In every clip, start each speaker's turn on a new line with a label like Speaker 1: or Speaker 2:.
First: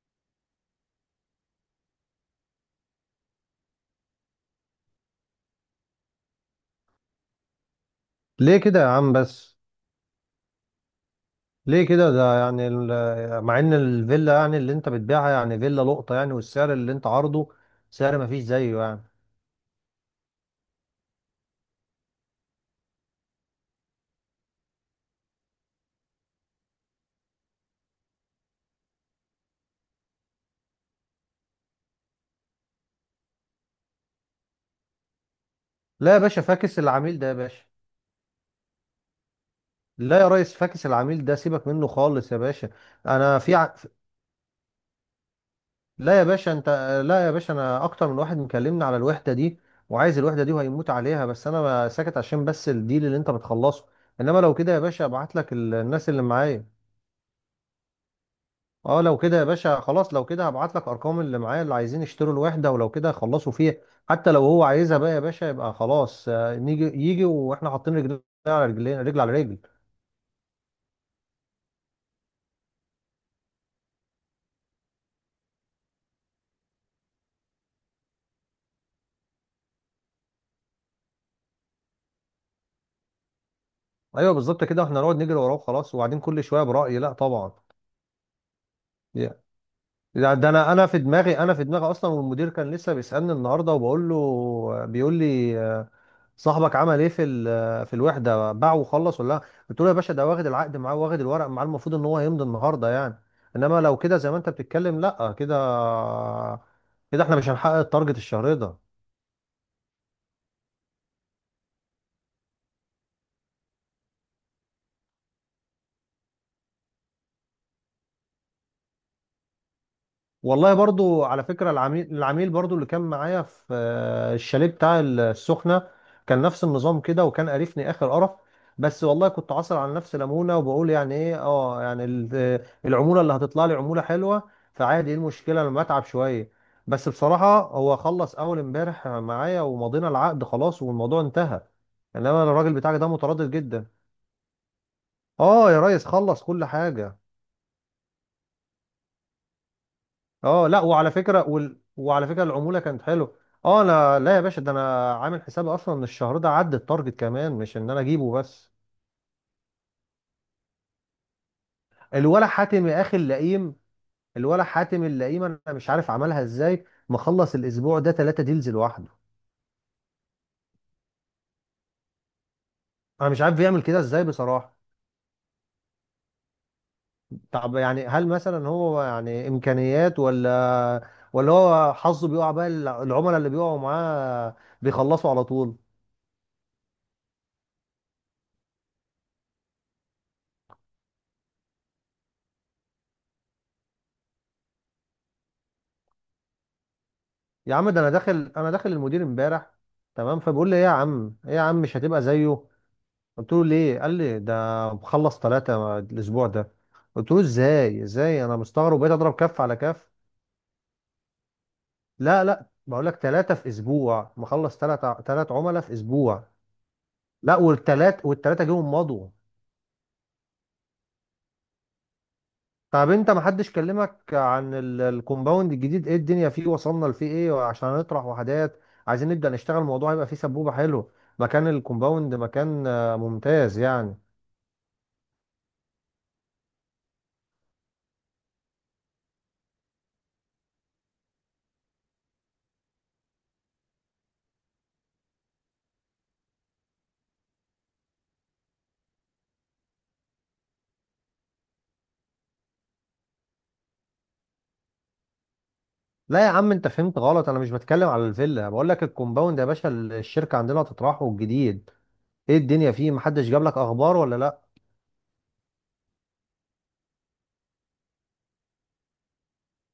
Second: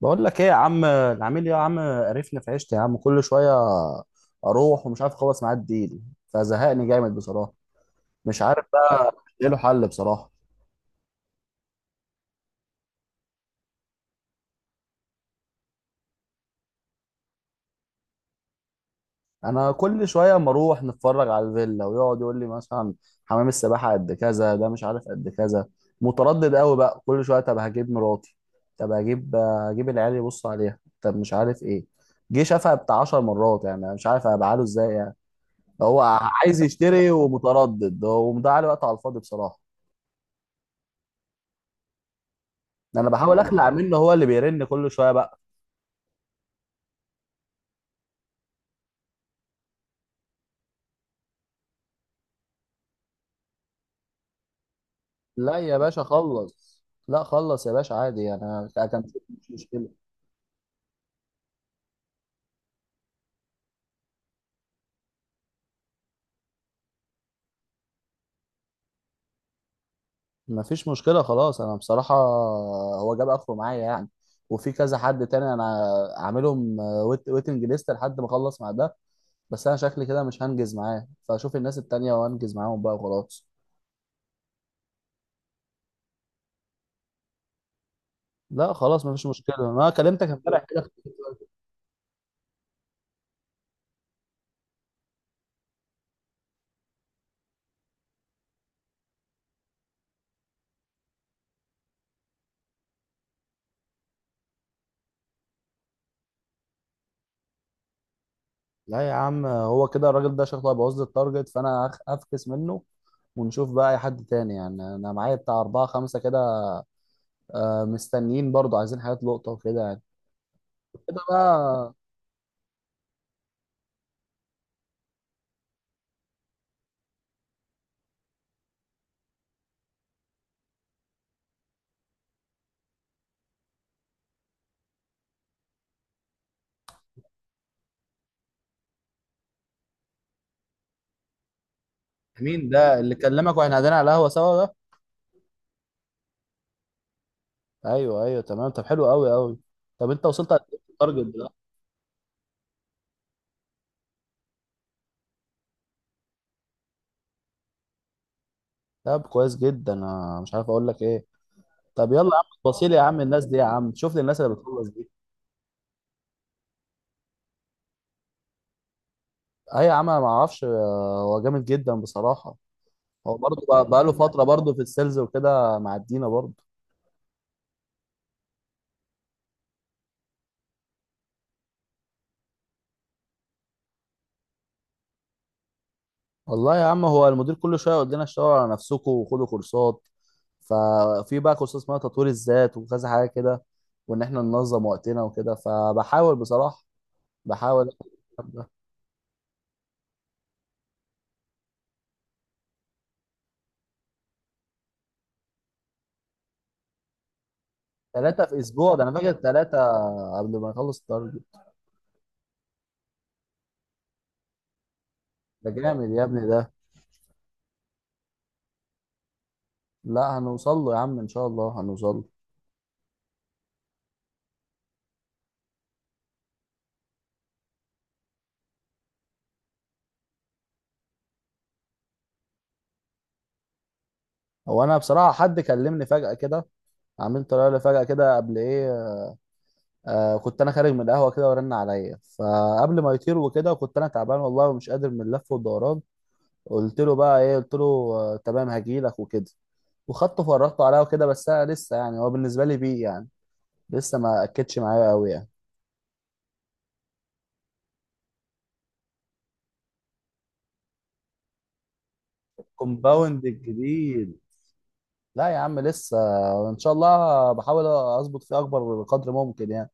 Speaker 1: بقول لك ايه يا عم، العميل يا عم قرفني في عيشتي يا عم كل شويه. اروح ومش عارف اخلص معاه الديل، فزهقني جامد بصراحه. مش
Speaker 2: ليه
Speaker 1: عارف
Speaker 2: كده يا عم
Speaker 1: بقى ايه
Speaker 2: بس.
Speaker 1: له حل بصراحه.
Speaker 2: ليه كده؟ ده يعني مع ان الفيلا يعني اللي انت بتبيعها يعني فيلا لقطة يعني، والسعر اللي انت عارضه سعر ما فيش زيه يعني.
Speaker 1: انا كل شويه اما اروح نتفرج على الفيلا ويقعد يقول لي مثلا حمام السباحه قد كذا، ده مش عارف قد كذا. متردد قوي بقى كل شويه، طب هجيب مراتي، طب هجيب العيال يبص عليها، طب مش عارف ايه. جه شافها بتاع 10 مرات يعني، أنا مش عارف ابعاله ازاي يعني. هو
Speaker 2: لا يا باشا،
Speaker 1: عايز
Speaker 2: فاكس
Speaker 1: يشتري
Speaker 2: العميل ده يا باشا.
Speaker 1: ومتردد ومضيع عليه وقت على الفاضي بصراحه.
Speaker 2: لا يا ريس، فاكس العميل ده، سيبك منه خالص يا باشا.
Speaker 1: ده انا بحاول
Speaker 2: انا في
Speaker 1: اخلع
Speaker 2: ع...
Speaker 1: منه، هو اللي بيرن كل شويه بقى.
Speaker 2: لا يا باشا انت. لا يا باشا، انا اكتر من واحد مكلمني على الوحدة دي وعايز الوحدة دي وهيموت عليها، بس انا ساكت عشان بس الديل اللي انت بتخلصه. انما لو كده يا باشا، ابعت لك
Speaker 1: لا يا باشا
Speaker 2: الناس اللي معايا.
Speaker 1: خلص. لا خلص يا باشا عادي يعني. انا
Speaker 2: اه،
Speaker 1: كان.
Speaker 2: لو كده يا
Speaker 1: مش
Speaker 2: باشا
Speaker 1: مشكله.
Speaker 2: خلاص، لو كده هبعت لك ارقام اللي معايا اللي عايزين يشتروا الوحده، ولو كده خلصوا فيها. حتى لو هو عايزها بقى يا باشا يبقى خلاص، نيجي يجي واحنا حاطين رجلنا على رجلين، رجل على رجل.
Speaker 1: مفيش مشكله خلاص، انا بصراحه هو جاب اخره معايا يعني. وفي كذا حد تاني، انا عاملهم ويت ويتنج ليست لحد ما اخلص مع ده. بس انا شكلي كده مش هنجز معاه، فاشوف الناس التانيه وانجز معاهم بقى وخلاص.
Speaker 2: ايوه بالظبط كده، احنا نقعد نجري وراه، خلاص، وبعدين كل شويه، برايي لا طبعا.
Speaker 1: لا خلاص مفيش
Speaker 2: يا-
Speaker 1: مشكله، انا كلمتك
Speaker 2: ده
Speaker 1: امبارح
Speaker 2: انا
Speaker 1: كده.
Speaker 2: انا في دماغي، انا في دماغي اصلا، والمدير كان لسه بيسالني النهارده وبقول له، بيقول لي صاحبك عمل ايه في في الوحده، باعه وخلص ولا لا؟ قلت له يا باشا ده واخد العقد معاه واخد الورق معاه، المفروض ان هو يمضي النهارده يعني. انما لو كده زي ما انت بتتكلم، لا كده، كده احنا مش هنحقق التارجت الشهري ده.
Speaker 1: لا يا عم، هو كده الراجل ده شكله هيبوظ لي التارجت، فانا هفكس منه، ونشوف بقى اي حد تاني يعني. انا معايا بتاع اربعة خمسة كده، مستنيين برضو عايزين حاجات لقطة وكده يعني.
Speaker 2: والله
Speaker 1: كده
Speaker 2: برضو، على فكرة،
Speaker 1: بقى.
Speaker 2: العميل برضو اللي كان معايا في الشاليه بتاع السخنة كان نفس النظام كده، وكان قرفني آخر قرف. بس والله كنت عاصر على نفسي ليمونة وبقول يعني ايه، اه، يعني العمولة اللي هتطلع لي عمولة حلوة، فعادي ايه المشكلة لما اتعب شوية. بس بصراحة هو خلص أول امبارح معايا ومضينا العقد خلاص، والموضوع انتهى. انما
Speaker 1: مين
Speaker 2: الراجل
Speaker 1: ده
Speaker 2: بتاعك ده
Speaker 1: اللي
Speaker 2: متردد
Speaker 1: كلمك واحنا
Speaker 2: جدا.
Speaker 1: قاعدين على القهوة سوا ده؟
Speaker 2: اه يا ريس، خلص كل حاجة.
Speaker 1: ايوه ايوه تمام، طب حلو قوي قوي. طب انت وصلت قد
Speaker 2: اه
Speaker 1: ايه
Speaker 2: لا،
Speaker 1: في
Speaker 2: وعلى
Speaker 1: التارجت
Speaker 2: فكره
Speaker 1: ده؟
Speaker 2: وعلى فكره العموله كانت حلوه. اه انا، لا يا باشا، ده انا عامل حسابي اصلا ان الشهر ده عدى التارجت كمان، مش ان انا اجيبه بس.
Speaker 1: طب كويس جدا، انا مش عارف اقول لك ايه. طب يلا يا عم،
Speaker 2: الولا حاتم
Speaker 1: بصيلي يا
Speaker 2: يا اخي
Speaker 1: عم الناس دي يا
Speaker 2: اللئيم،
Speaker 1: عم، شوف لي الناس اللي
Speaker 2: الولا
Speaker 1: بتخلص
Speaker 2: حاتم
Speaker 1: دي.
Speaker 2: اللئيم، انا مش عارف عملها ازاي، مخلص الاسبوع ده 3 ديلز لوحده.
Speaker 1: اي يا عم انا ما اعرفش، هو جامد جدا بصراحة.
Speaker 2: انا
Speaker 1: هو
Speaker 2: مش عارف
Speaker 1: برضه
Speaker 2: بيعمل
Speaker 1: بقى
Speaker 2: كده
Speaker 1: بقاله
Speaker 2: ازاي
Speaker 1: فترة برضه
Speaker 2: بصراحه.
Speaker 1: في السيلز وكده، معدينا برضه.
Speaker 2: طب يعني هل مثلا هو يعني امكانيات ولا هو حظه بيقع بقى؟ العملاء اللي بيقعوا معاه بيخلصوا على طول.
Speaker 1: والله يا عم، هو المدير كل شوية يقول لنا اشتغلوا على نفسكم وخدوا كورسات. ففي بقى كورسات اسمها تطوير الذات وكذا حاجة كده، وإن إحنا ننظم وقتنا وكده، فبحاول بصراحة،
Speaker 2: يا
Speaker 1: بحاول.
Speaker 2: عم، ده انا داخل المدير امبارح، تمام، فبيقول لي ايه يا عم، ايه يا عم مش هتبقى زيه؟ قلت له ليه؟ قال لي ده مخلص ثلاثة الاسبوع ده. قلت له ازاي؟
Speaker 1: ثلاثة
Speaker 2: انا
Speaker 1: في أسبوع،
Speaker 2: مستغرب،
Speaker 1: ده أنا
Speaker 2: بقيت
Speaker 1: فاكر
Speaker 2: اضرب كف على
Speaker 1: ثلاثة
Speaker 2: كف.
Speaker 1: قبل ما نخلص التارجت.
Speaker 2: لا لا، بقول لك 3 في اسبوع، مخلص ثلاث
Speaker 1: ده
Speaker 2: عملاء في
Speaker 1: جامد يا ابني
Speaker 2: اسبوع
Speaker 1: ده.
Speaker 2: لا، والثلاثة جيهم مضوا.
Speaker 1: لا هنوصل له يا عم، إن شاء الله هنوصل له.
Speaker 2: طب انت محدش كلمك عن الكومباوند الجديد؟ ايه الدنيا فيه، وصلنا لفيه ايه؟ وعشان نطرح وحدات، عايزين نبدأ نشتغل، الموضوع هيبقى فيه سبوبة حلو. مكان الكومباوند مكان ممتاز يعني.
Speaker 1: هو أنا بصراحة حد كلمني فجأة كده، عملت طلع لي فجأة كده قبل إيه. آه، كنت انا خارج من القهوه كده ورن عليا، فقبل ما يطير وكده كنت انا تعبان والله ومش قادر من اللف والدوران. قلت له بقى ايه، قلت له آه تمام هجيلك وكده، وخدته فرجته عليا وكده. بس انا لسه يعني هو بالنسبه لي بيه يعني، لسه ما اكدش معايا قوي يعني.
Speaker 2: لا يا عم انت فهمت غلط، انا مش بتكلم على الفيلا، بقول لك الكومباوند يا باشا، الشركة عندنا هتطرحه الجديد، ايه الدنيا فيه،
Speaker 1: كومباوند
Speaker 2: محدش جاب لك اخبار ولا
Speaker 1: الجديد؟
Speaker 2: لا؟
Speaker 1: لا يا عم لسه، ان شاء الله بحاول اظبط فيه اكبر قدر ممكن يعني.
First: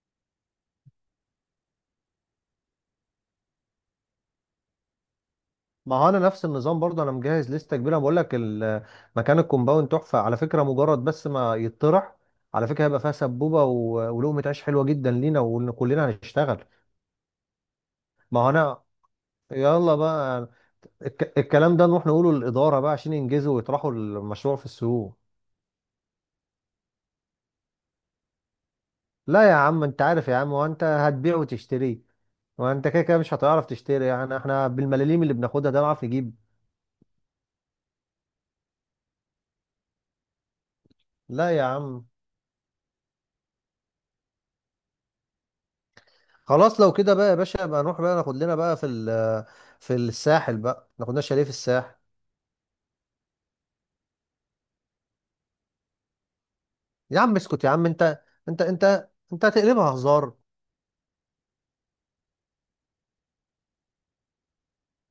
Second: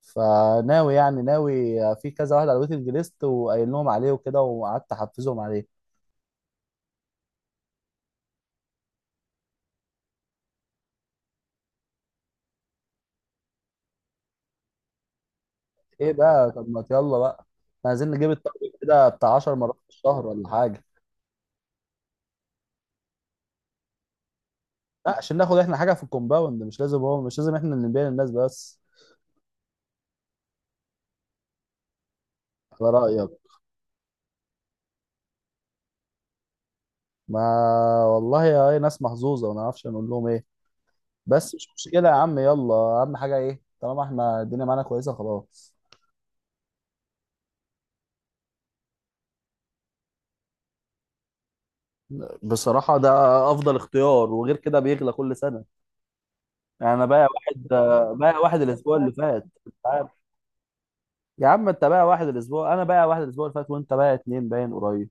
Speaker 1: فناوي يعني ناوي في كذا واحد على الويتنج ليست، وقايل لهم عليه وكده، وقعدت احفزهم عليه.
Speaker 2: ما هو انا نفس النظام برضه، انا مجهز لسته كبيره، بقول لك مكان الكومباوند تحفه على فكره، مجرد بس ما يتطرح، على فكره هيبقى فيها سبوبه ولقمه عيش حلوه جدا لينا، وان كلنا
Speaker 1: ايه بقى
Speaker 2: هنشتغل.
Speaker 1: طب، ما يلا بقى. إحنا عايزين نجيب
Speaker 2: ما هو
Speaker 1: التارجت
Speaker 2: انا،
Speaker 1: كده بتاع 10 مرات في
Speaker 2: يلا
Speaker 1: الشهر
Speaker 2: بقى،
Speaker 1: ولا حاجه.
Speaker 2: الكلام ده نروح نقوله للاداره بقى عشان ينجزوا ويطرحوا المشروع في
Speaker 1: لا،
Speaker 2: السوق.
Speaker 1: عشان ناخد احنا حاجه في الكومباوند، مش لازم هو، مش لازم احنا اللي نبيع للناس بس.
Speaker 2: لا يا عم انت عارف يا عم، وانت هتبيع وتشتري، وانت
Speaker 1: على
Speaker 2: كده كده مش
Speaker 1: رايك.
Speaker 2: هتعرف تشتري يعني، احنا بالملاليم اللي بناخدها ده نعرف نجيب؟
Speaker 1: ما والله يا ايه، ناس محظوظه ما نعرفش نقول لهم ايه.
Speaker 2: لا
Speaker 1: بس
Speaker 2: يا
Speaker 1: مش
Speaker 2: عم،
Speaker 1: مشكله يا عم يلا، اهم حاجه ايه طالما احنا الدنيا معانا كويسه، خلاص.
Speaker 2: خلاص لو كده بقى يا باشا، بقى نروح بقى ناخد لنا بقى في في الساحل بقى، ناخد لنا شاليه في الساحل.
Speaker 1: بصراحة ده أفضل اختيار، وغير كده بيغلى كل سنة. يعني أنا
Speaker 2: يا
Speaker 1: بايع
Speaker 2: عم اسكت
Speaker 1: واحد،
Speaker 2: يا عم، انت
Speaker 1: بايع واحد
Speaker 2: انت
Speaker 1: الأسبوع
Speaker 2: انت
Speaker 1: اللي فات
Speaker 2: انت
Speaker 1: أنت
Speaker 2: هتقلبها
Speaker 1: عارف.
Speaker 2: هزار.
Speaker 1: يا عم أنت بايع واحد الأسبوع، أنا بايع واحد الأسبوع اللي فات، وأنت بايع اتنين باين قريب.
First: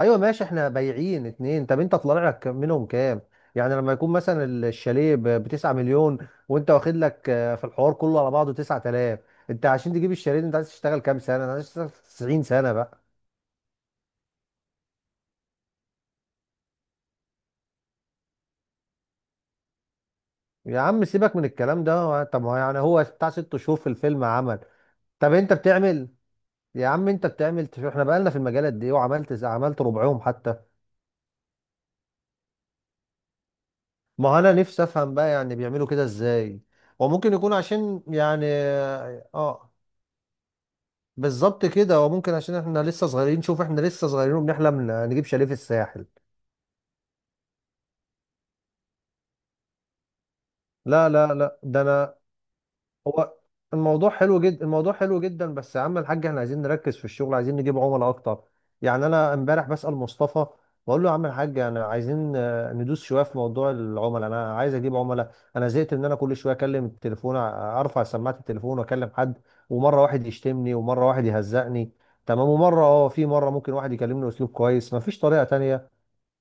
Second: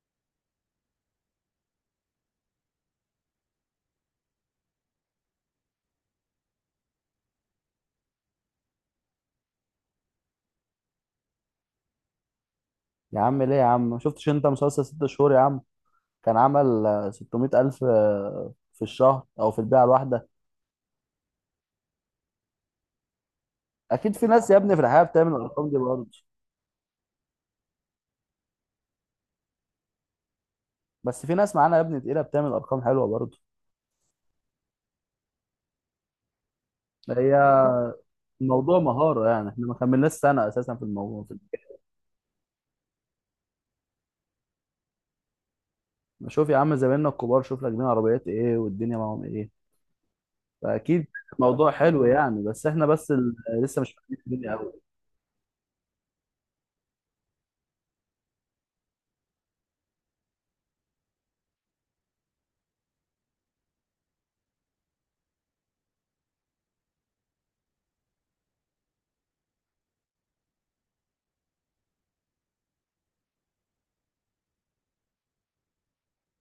Speaker 2: ايوه ماشي، احنا بايعين اتنين. طب انت طلع لك منهم كام؟ يعني لما يكون مثلا الشاليه ب 9 مليون، وانت واخد لك في الحوار كله على بعضه 9000، انت عشان تجيب الشاليه ده انت عايز تشتغل كام سنه؟ انا عايز اشتغل 90 سنه بقى؟
Speaker 1: يا عم ليه يا عم، ما شفتش انت مسلسل ست شهور يا عم؟ كان عمل 600 ألف في الشهر أو في البيعة الواحدة.
Speaker 2: يا عم سيبك من الكلام ده، طب ما هو يعني هو بتاع 6 شهور في
Speaker 1: أكيد
Speaker 2: الفيلم
Speaker 1: في ناس يا
Speaker 2: عمل.
Speaker 1: ابني في الحياة بتعمل
Speaker 2: طب انت
Speaker 1: الأرقام دي برضه.
Speaker 2: بتعمل؟ يا عم انت بتعمل احنا بقالنا في المجالات دي، وعملت عملت ربعهم حتى.
Speaker 1: بس في ناس معانا يا ابني تقيلة بتعمل أرقام حلوة برضه.
Speaker 2: ما انا نفسي افهم بقى يعني بيعملوا كده ازاي، وممكن
Speaker 1: هي
Speaker 2: يكون عشان يعني
Speaker 1: الموضوع مهارة يعني، احنا ما كملناش سنة أساسا في الموضوع.
Speaker 2: بالظبط كده، وممكن عشان احنا لسه صغيرين، شوف احنا لسه صغيرين وبنحلم نجيب شاليه في الساحل.
Speaker 1: ده شوف يا عم زمايلنا الكبار، شوف راكبين عربيات إيه والدنيا معاهم إيه، فأكيد
Speaker 2: لا لا لا،
Speaker 1: الموضوع
Speaker 2: ده
Speaker 1: حلو
Speaker 2: انا.
Speaker 1: يعني، بس احنا بس
Speaker 2: هو
Speaker 1: لسه مش
Speaker 2: الموضوع
Speaker 1: فاهمين
Speaker 2: حلو
Speaker 1: الدنيا
Speaker 2: جدا،
Speaker 1: أوي.
Speaker 2: الموضوع حلو جدا، بس يا عم الحاج، احنا عايزين نركز في الشغل، عايزين نجيب عملاء اكتر. يعني انا امبارح بسأل مصطفى، بقول له يا عم الحاج، انا عايزين ندوس شويه في موضوع العملاء، انا عايز اجيب عملاء، انا زهقت ان انا كل شويه اكلم التليفون، ارفع سماعه التليفون واكلم حد، ومره واحد يشتمني ومره واحد يهزقني، تمام، ومره اه في مره ممكن واحد يكلمني اسلوب كويس. مفيش طريقه تانية؟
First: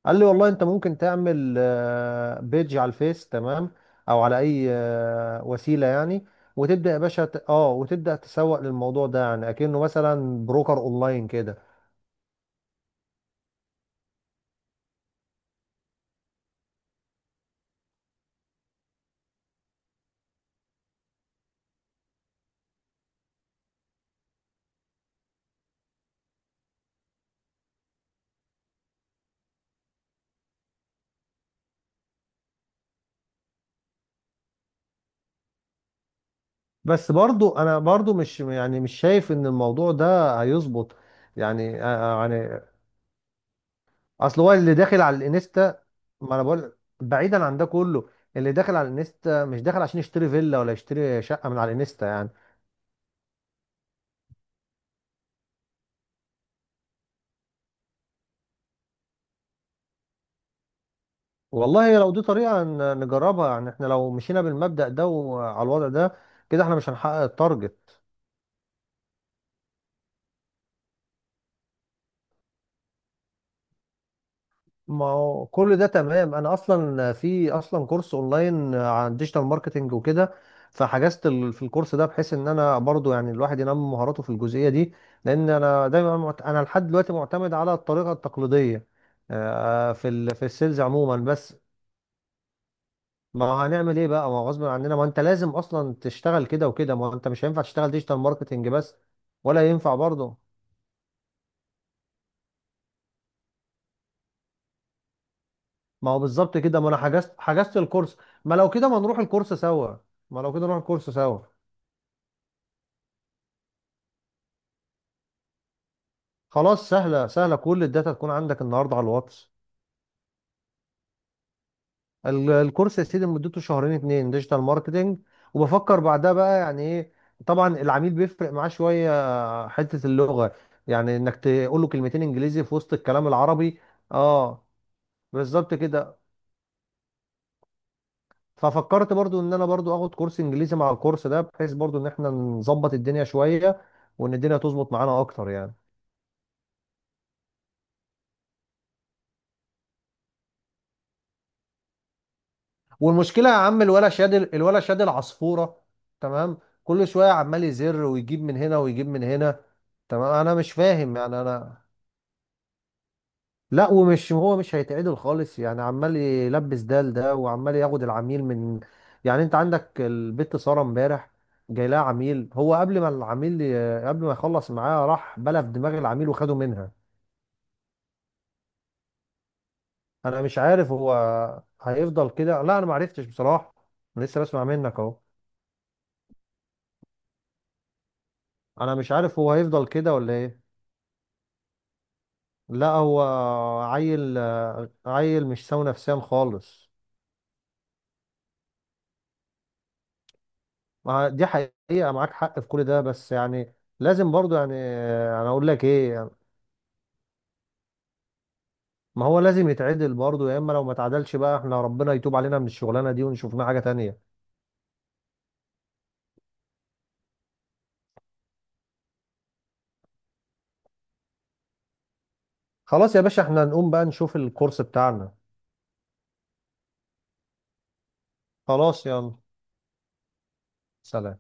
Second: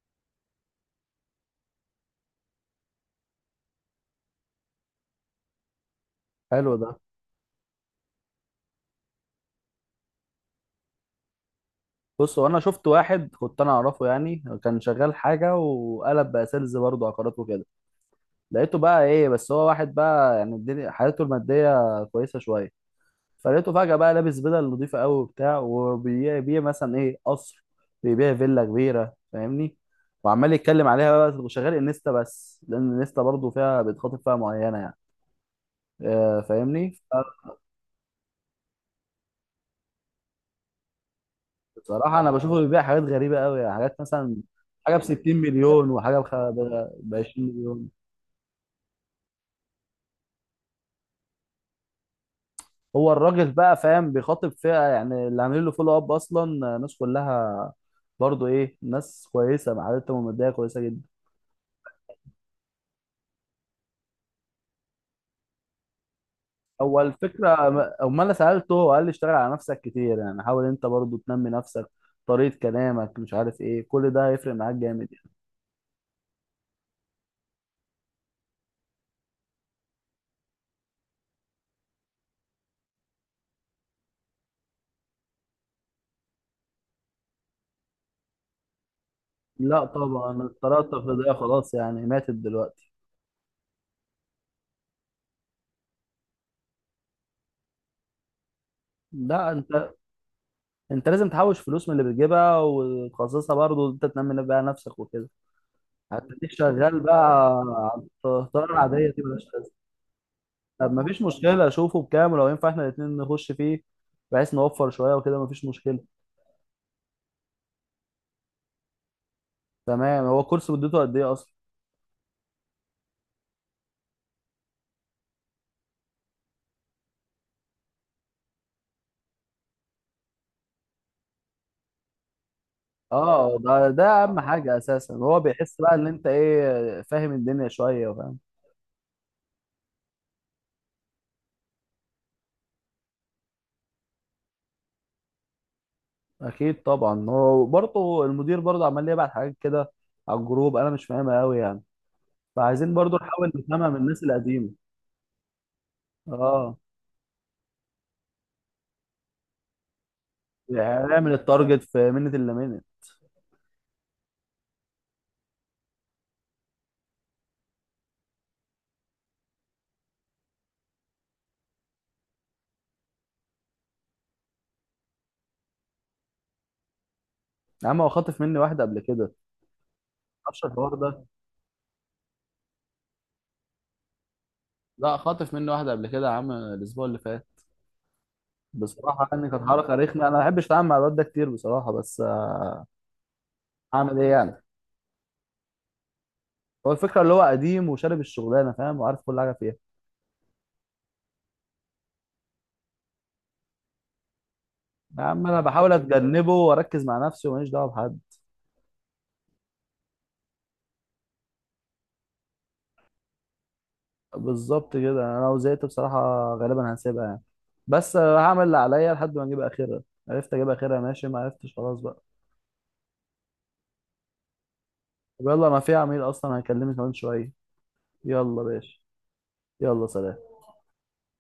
Speaker 2: قال لي والله انت ممكن تعمل بيج على الفيس، تمام، او على اي وسيله يعني،
Speaker 1: حلو ده.
Speaker 2: وتبدا يا باشا وتبدا تسوق للموضوع ده، يعني اكنه مثلا بروكر اونلاين كده.
Speaker 1: بص، هو انا شفت واحد كنت انا اعرفه يعني، كان شغال حاجه وقلب بقى سيلز برضه عقارات وكده. لقيته بقى ايه، بس هو واحد بقى يعني الدنيا حالته الماديه كويسه شويه. فلقيته فجاه بقى لابس بدل نظيفه قوي وبتاع، وبيبيع مثلا ايه قصر، بيبيع فيلا كبيره فاهمني، وعمال يتكلم عليها بقى، وشغال انستا. بس لان الانستا برضه فيها بيتخاطب فيها معينه يعني، فاهمني.
Speaker 2: بس برضو انا برضو مش يعني مش شايف ان الموضوع ده هيظبط يعني.
Speaker 1: بصراحه انا بشوفه
Speaker 2: يعني
Speaker 1: بيبيع حاجات غريبه قوي يعني، حاجات مثلا
Speaker 2: اصل هو اللي
Speaker 1: حاجه ب
Speaker 2: داخل
Speaker 1: 60
Speaker 2: على الانستا،
Speaker 1: مليون وحاجه
Speaker 2: ما انا بقول،
Speaker 1: ب
Speaker 2: بعيدا
Speaker 1: 20
Speaker 2: عن ده
Speaker 1: مليون.
Speaker 2: كله، اللي داخل على الانستا مش داخل عشان يشتري فيلا ولا يشتري شقه من على الانستا يعني.
Speaker 1: هو الراجل بقى فاهم، بيخاطب فئة يعني اللي عاملين له فولو اب اصلا، ناس كلها برضو ايه ناس كويسة معادتهم المادية كويسة جدا.
Speaker 2: والله لو دي طريقة نجربها، يعني احنا لو مشينا بالمبدأ ده وعلى الوضع ده، كده احنا مش
Speaker 1: هو
Speaker 2: هنحقق
Speaker 1: الفكرة،
Speaker 2: التارجت.
Speaker 1: أما أنا سألته هو قال لي اشتغل على نفسك كتير يعني، حاول أنت برضو تنمي نفسك، طريقة كلامك، مش عارف إيه، كل ده هيفرق معاك
Speaker 2: ما
Speaker 1: جامد يعني.
Speaker 2: هو كل ده تمام، انا اصلا في اصلا كورس اونلاين عن ديجيتال ماركتنج وكده، فحجزت في الكورس ده، بحيث ان انا برضو يعني الواحد ينمي مهاراته في الجزئية دي، لان انا دايما انا لحد دلوقتي معتمد على الطريقة التقليدية،
Speaker 1: لا
Speaker 2: في
Speaker 1: طبعا
Speaker 2: في
Speaker 1: الطريقة
Speaker 2: السيلز عموما
Speaker 1: التقليدية
Speaker 2: بس.
Speaker 1: خلاص يعني ماتت دلوقتي.
Speaker 2: ما هو هنعمل ايه بقى؟ ما هو غصب عننا، ما انت لازم اصلا تشتغل كده وكده، ما هو انت مش هينفع تشتغل ديجيتال ماركتنج بس،
Speaker 1: لا
Speaker 2: ولا
Speaker 1: أنت،
Speaker 2: ينفع برضه.
Speaker 1: أنت لازم تحوش فلوس من اللي بتجيبها وتخصصها، برضو أنت تنمي بقى نفسك وكده،
Speaker 2: ما هو
Speaker 1: هتديك
Speaker 2: بالظبط كده، ما انا
Speaker 1: شغال بقى.
Speaker 2: حجزت الكورس.
Speaker 1: على
Speaker 2: ما لو
Speaker 1: الطريقة
Speaker 2: كده ما
Speaker 1: العادية
Speaker 2: نروح
Speaker 1: دي ملهاش
Speaker 2: الكورس
Speaker 1: لازمة.
Speaker 2: سوا؟ ما لو كده نروح
Speaker 1: طب
Speaker 2: الكورس
Speaker 1: مفيش
Speaker 2: سوا.
Speaker 1: مشكلة، أشوفه بكام ولو ينفع إحنا الاتنين نخش فيه، بحيث نوفر شوية وكده، مفيش مشكلة.
Speaker 2: خلاص، سهله سهله، كل الداتا تكون عندك النهارده على الواتس.
Speaker 1: تمام، هو الكورس مدته قد إيه أصلا؟
Speaker 2: الكورس يا سيدي مدته شهرين اتنين ديجيتال ماركتنج، وبفكر بعدها بقى يعني ايه، طبعا العميل بيفرق معاه شويه حته اللغه، يعني انك تقول له كلمتين انجليزي في وسط الكلام
Speaker 1: أه،
Speaker 2: العربي.
Speaker 1: ده أهم
Speaker 2: اه،
Speaker 1: حاجة أساسا. هو
Speaker 2: بالظبط
Speaker 1: بيحس بقى إن
Speaker 2: كده،
Speaker 1: أنت إيه، فاهم الدنيا شوية، فاهم
Speaker 2: ففكرت برضو ان انا برضو اخد كورس انجليزي مع الكورس ده، بحيث برضو ان احنا نظبط الدنيا شوية، وان الدنيا تظبط معانا اكتر يعني.
Speaker 1: أكيد طبعا. هو برضه المدير برضه عمال يبعت حاجات كده على الجروب، أنا مش فاهمها أوي يعني، فعايزين برضه
Speaker 2: والمشكلة
Speaker 1: نحاول
Speaker 2: يا عم،
Speaker 1: نفهمها من
Speaker 2: الولا
Speaker 1: الناس
Speaker 2: شاد،
Speaker 1: القديمة.
Speaker 2: الولا شاد العصفورة، تمام،
Speaker 1: أه،
Speaker 2: كل شوية عمال يزر، ويجيب من هنا ويجيب من هنا، تمام، انا مش
Speaker 1: يعني
Speaker 2: فاهم
Speaker 1: نعمل
Speaker 2: يعني انا.
Speaker 1: التارجت في منة إلا منة.
Speaker 2: لا، ومش هو مش هيتعدل خالص يعني، عمال يلبس ده لده، وعمال ياخد العميل من، يعني انت عندك البت سارة امبارح، جاي لها عميل، هو قبل ما العميل قبل ما يخلص معاه راح بلف دماغ العميل وخده منها.
Speaker 1: يا عم هو خاطف مني واحدة قبل كده،
Speaker 2: انا مش
Speaker 1: معرفش
Speaker 2: عارف
Speaker 1: الحوار
Speaker 2: هو
Speaker 1: ده.
Speaker 2: هيفضل كده، لا انا ما عرفتش بصراحه، أنا لسه بسمع منك
Speaker 1: لا
Speaker 2: اهو.
Speaker 1: خاطف مني واحدة قبل كده يا عم، الأسبوع اللي فات.
Speaker 2: انا مش
Speaker 1: بصراحه
Speaker 2: عارف
Speaker 1: يعني
Speaker 2: هو
Speaker 1: كان
Speaker 2: هيفضل
Speaker 1: حركه
Speaker 2: كده
Speaker 1: رخمه، انا
Speaker 2: ولا
Speaker 1: ما
Speaker 2: ايه.
Speaker 1: بحبش اتعامل مع الواد ده كتير بصراحه، بس
Speaker 2: لا هو
Speaker 1: اعمل ايه
Speaker 2: عيل،
Speaker 1: يعني.
Speaker 2: عيل مش سوي نفسيا خالص.
Speaker 1: هو الفكره اللي هو قديم وشارب الشغلانه، فاهم وعارف كل حاجه فيها.
Speaker 2: ما دي حقيقه، معاك حق في كل ده، بس يعني لازم برضو يعني.
Speaker 1: يا عم
Speaker 2: انا
Speaker 1: انا
Speaker 2: اقول لك
Speaker 1: بحاول
Speaker 2: ايه،
Speaker 1: اتجنبه واركز مع نفسي وماليش دعوه بحد.
Speaker 2: ما هو لازم يتعدل برضو، يا اما لو ما اتعدلش بقى احنا ربنا يتوب علينا من الشغلانه دي، ونشوف لنا حاجه تانية.
Speaker 1: بالظبط كده، انا لو زهقت بصراحه غالبا هسيبها يعني، بس هعمل اللي عليا لحد ما اجيب اخرها. عرفت اجيب اخرها ماشي، ما عرفتش خلاص بقى.
Speaker 2: خلاص يا باشا، احنا نقوم بقى نشوف الكورس بتاعنا.
Speaker 1: طب يلا، ما في عميل اصلا هيكلمني كمان شويه، يلا باشا.
Speaker 2: خلاص يلا
Speaker 1: يلا سلام.
Speaker 2: سلام.